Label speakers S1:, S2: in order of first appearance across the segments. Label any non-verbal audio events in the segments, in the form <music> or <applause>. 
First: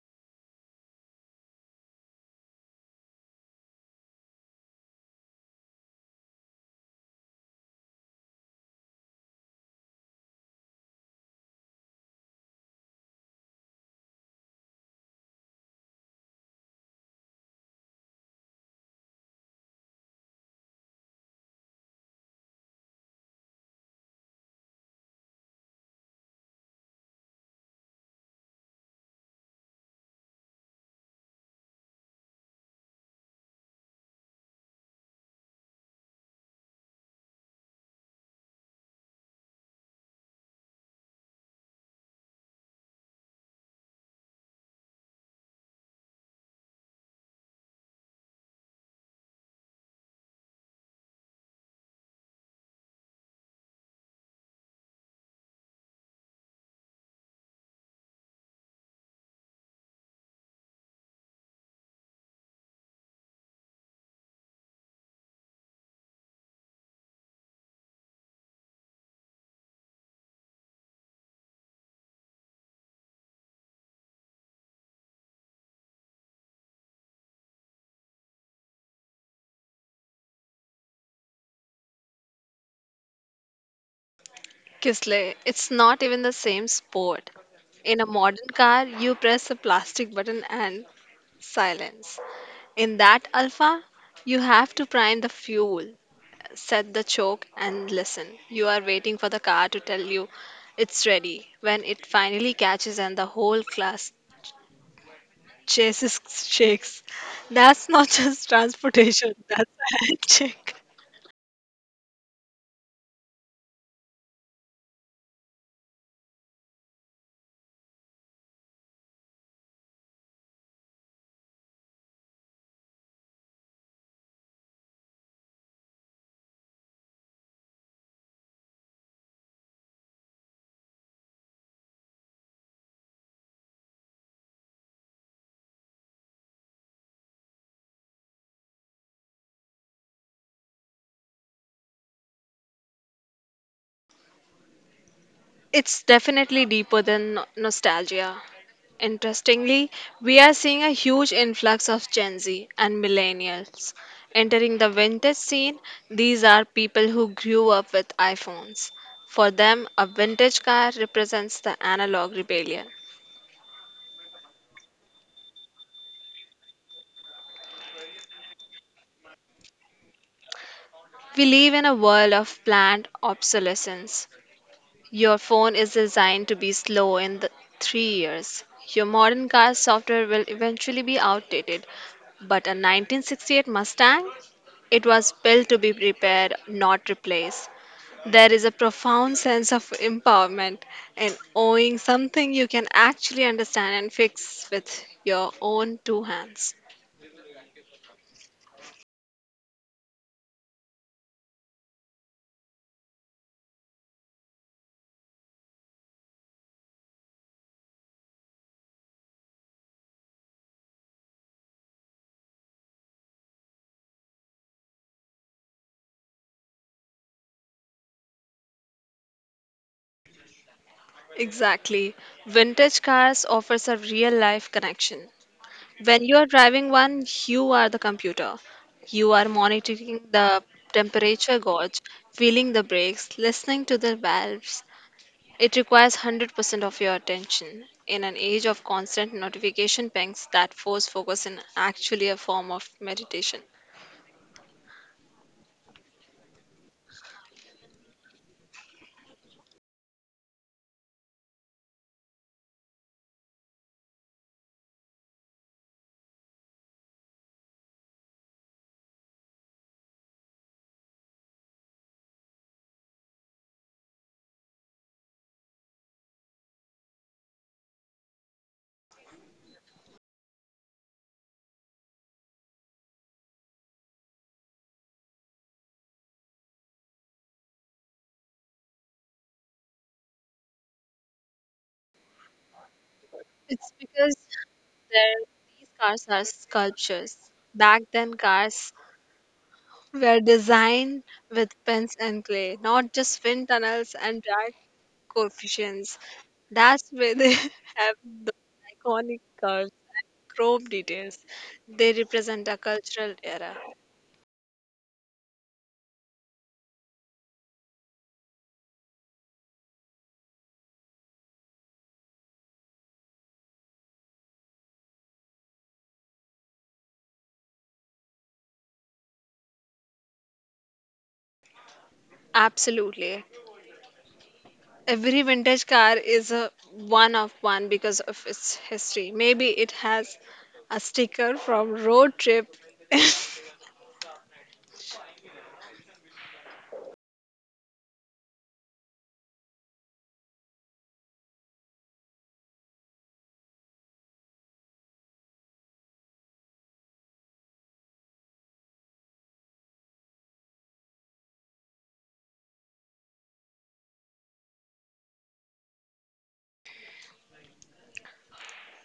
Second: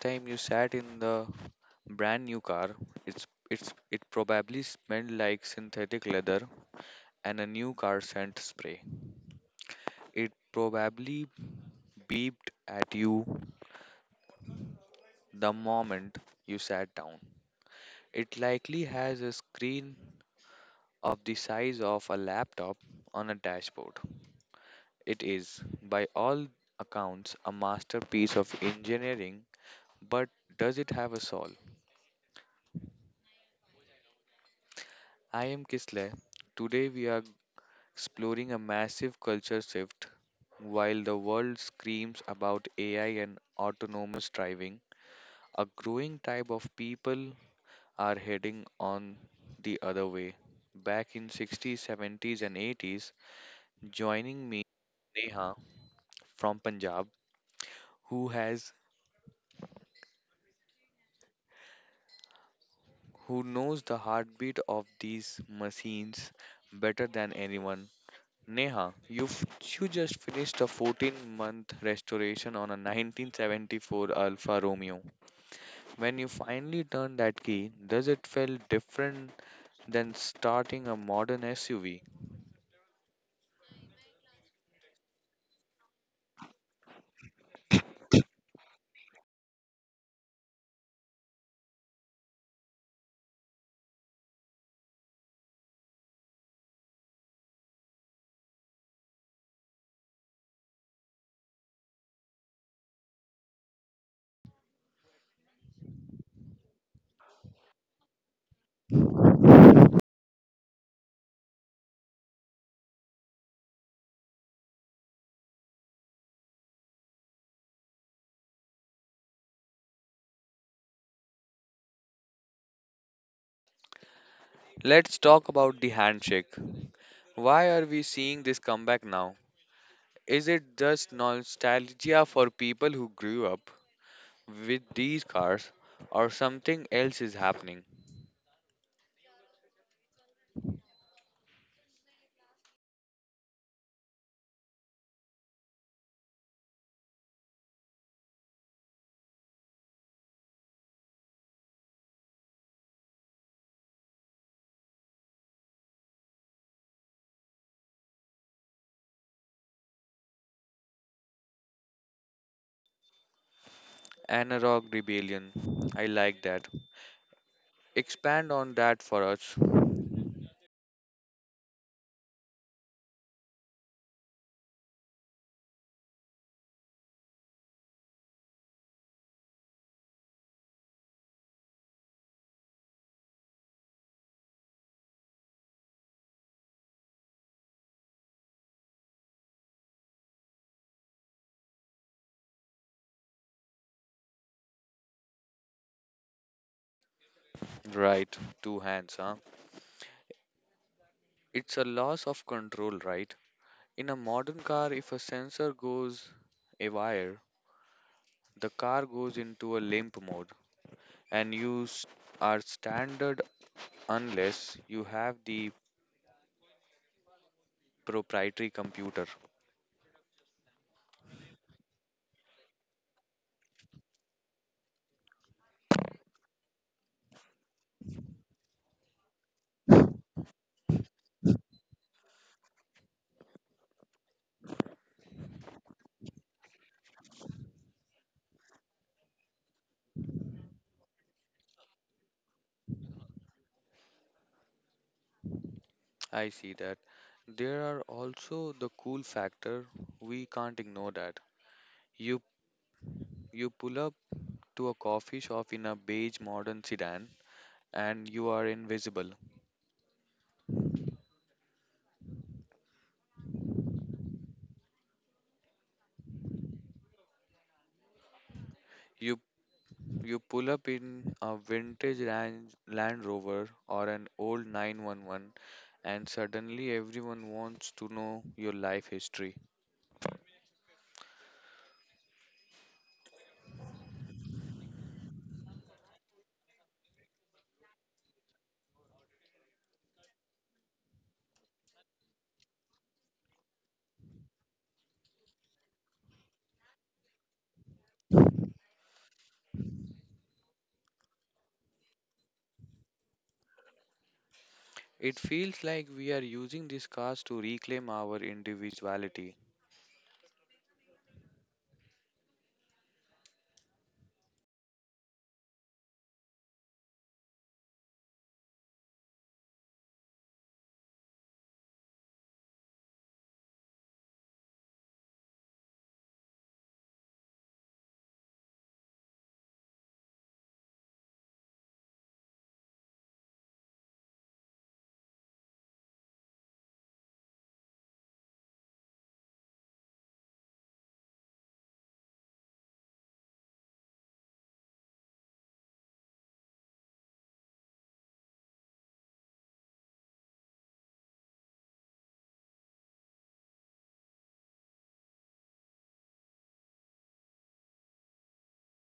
S1: time you sat in the brand new car. It probably smelled like synthetic leather and a new car scent spray. It probably beeped at you the moment you sat down. It likely has a screen of the size of a laptop on a dashboard. It is, by all accounts, a masterpiece of engineering, but does it have a soul? I am Kisle. Today we are exploring a massive culture shift. While the world screams about AI and autonomous driving, a growing type of people are heading on the other way. Back in 60s, 70s and 80s, Neha from Punjab, who has who knows the heartbeat of these machines better than anyone, Neha, you just finished a 14-month restoration on a 1974 Alfa Romeo. When you finally turned that key, does it feel different than starting a modern SUV?
S2: Kisle, it's not even the same sport. In a modern car, you press a plastic button and silence. In that Alpha, you have to prime the fuel, set the choke, and listen. You are waiting for the car to tell you it's ready. When it finally catches and the whole class chases shakes, that's not <laughs> just transportation, that's a handshake.
S1: Let's talk about the handshake. Why are we seeing this comeback now? Is it just nostalgia for people who grew up with these cars, or something else is happening?
S2: It's definitely deeper than nostalgia. Interestingly, we are seeing a huge influx of Gen Z and millennials entering the vintage scene. These are people who grew up with iPhones. For them, a vintage car represents the analog rebellion.
S1: Analog rebellion. I like that. Expand on that for us.
S2: We live in a world of planned obsolescence. Your phone is designed to be slow in the 3 years. Your modern car software will eventually be outdated. But a 1968 Mustang? It was built to be repaired, not replaced. There is a profound sense of empowerment in owning something you can actually understand and fix with your own two hands.
S1: Right, two hands, huh? It's a loss of control, right? In a modern car, if a sensor goes awry, the car goes into a limp mode, and are standard unless you have the proprietary computer.
S2: Exactly. Vintage cars offers a real life connection. When you are driving one, you are the computer. You are monitoring the temperature gauge, feeling the brakes, listening to the valves. It requires 100% of your attention. In an age of constant notification pings, that force focus is actually a form of meditation.
S1: I see that. There are also the cool factor. We can't ignore that. You you pull up to a coffee shop in a beige modern sedan and you are invisible. You You pull up in a vintage Land Rover or an old 911, and suddenly everyone wants to know your life history.
S2: It's because there, these cars are sculptures. Back then, cars were designed with pens and clay, not just wind tunnels and drag coefficients. That's where they <laughs> have the iconic curves, chrome details. They represent a cultural era.
S1: It feels like we are using these cars to reclaim our individuality.
S2: Absolutely. Every vintage car is a one of one because of its history. Maybe it has a sticker from road trip.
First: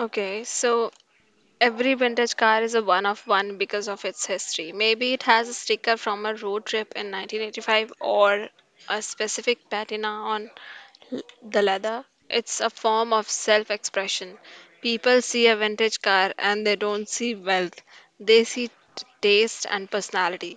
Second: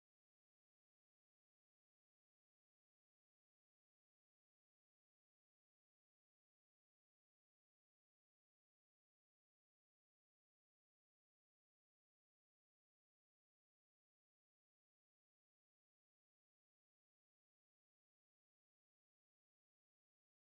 S2: Okay, so every vintage car is a one of one because of its history. Maybe it has a sticker from a road trip in 1985 or a specific patina on the leather. It's a form of self expression. People see a vintage car and they don't see wealth, they see taste and personality.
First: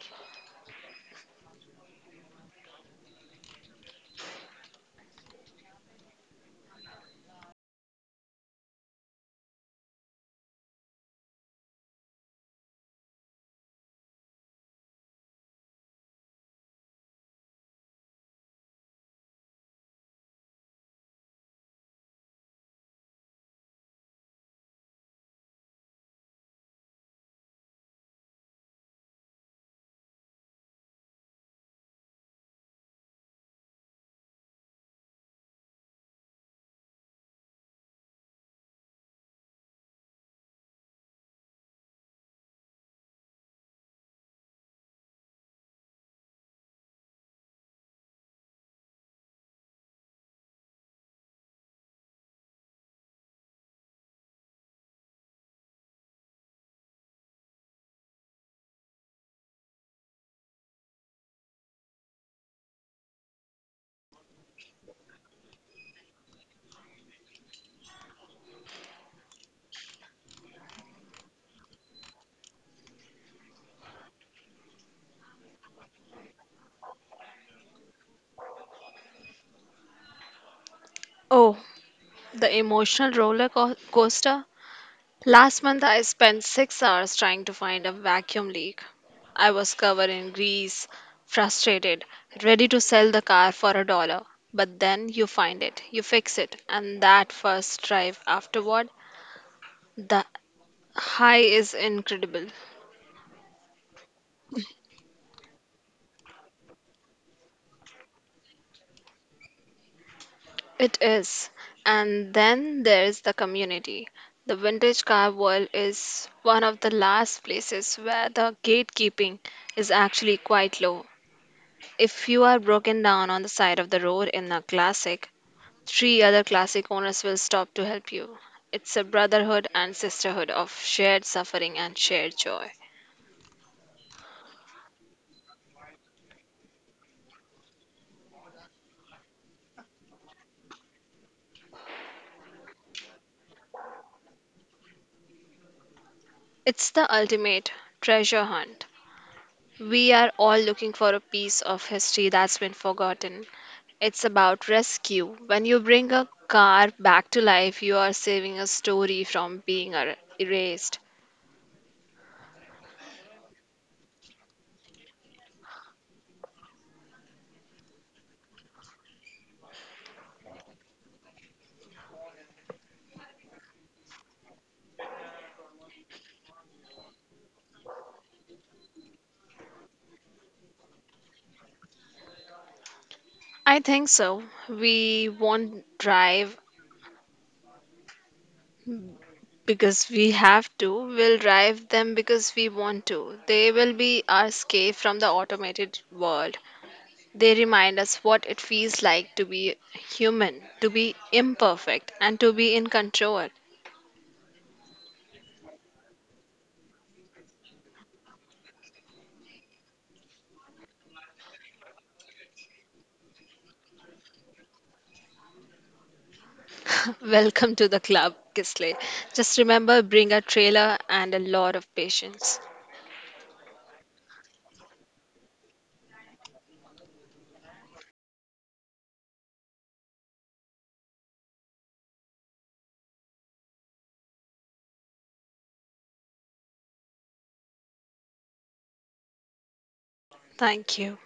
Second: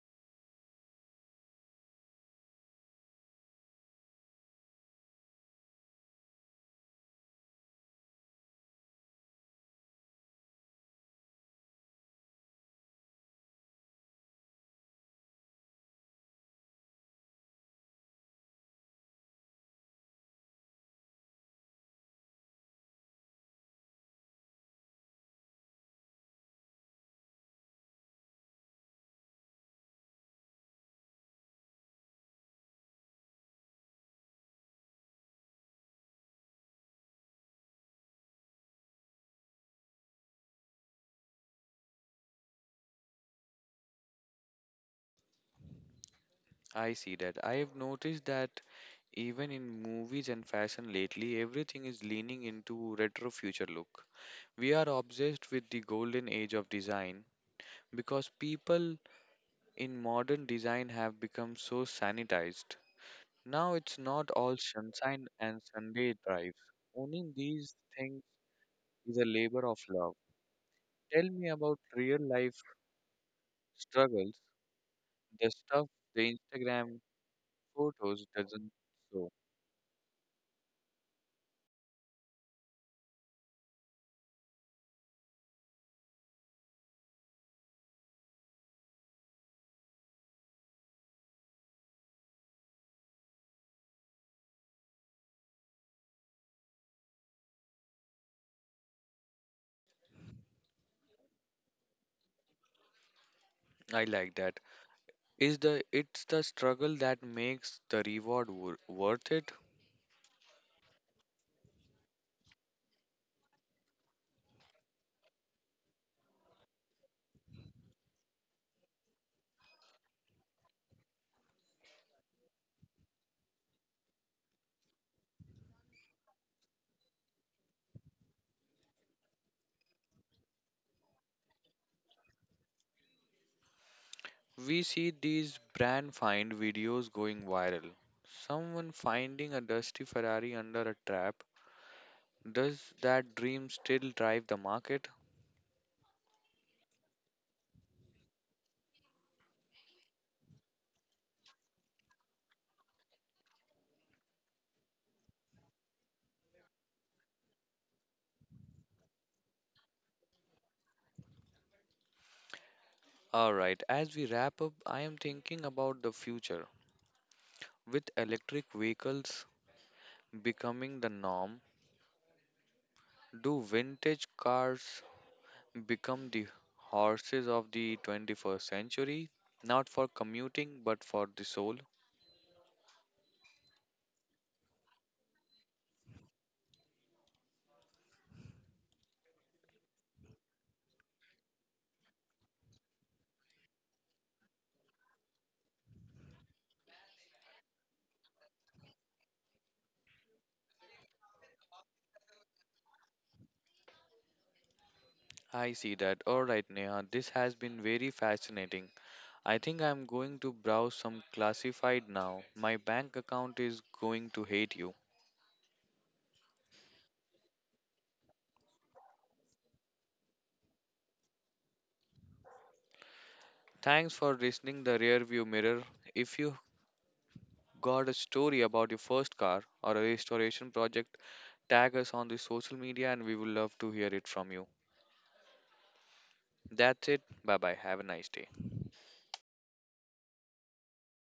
S1: I see that. I have noticed that even in movies and fashion lately, everything is leaning into retro future look. We are obsessed with the golden age of design because people in modern design have become so sanitized. Now it's not all sunshine and Sunday drives. Owning these things is a labor of love. Tell me about real life struggles, the stuff the Instagram photos doesn't show.
S2: Oh, the emotional roller coaster. Last month, I spent 6 hours trying to find a vacuum leak. I was covered in grease, frustrated, ready to sell the car for a dollar. But then you find it, you fix it, and that first drive afterward, the high is incredible.
S1: I like that. Is the it's the struggle that makes the reward worth it?
S2: It is. And then there's the community. The vintage car world is one of the last places where the gatekeeping is actually quite low. If you are broken down on the side of the road in a classic, three other classic owners will stop to help you. It's a brotherhood and sisterhood of shared suffering and shared joy.
S1: We see these brand find videos going viral. Someone finding a dusty Ferrari under a trap. Does that dream still drive the market?
S2: It's the ultimate treasure hunt. We are all looking for a piece of history that's been forgotten. It's about rescue. When you bring a car back to life, you are saving a story from being erased.
S1: All right, as we wrap up, I am thinking about the future. With electric vehicles becoming the norm, do vintage cars become the horses of the 21st century? Not for commuting, but for the soul?
S2: I think so. We won't drive because we have to. We'll drive them because we want to. They will be our escape from the automated world. They remind us what it feels like to be human, to be imperfect, and to be in control.
S1: I see that. All right, Neha, this has been very fascinating. I think I'm going to browse some classified now. My bank account is going to hate you.
S2: <laughs> Welcome to the club, Kisley. Just remember bring a trailer and a lot of patience.
S1: Thanks for listening the rearview mirror. If you got a story about your first car or a restoration project, tag us on the social media and we would love to hear it from you. That's it. Bye bye. Have a nice day.
S2: Thank you.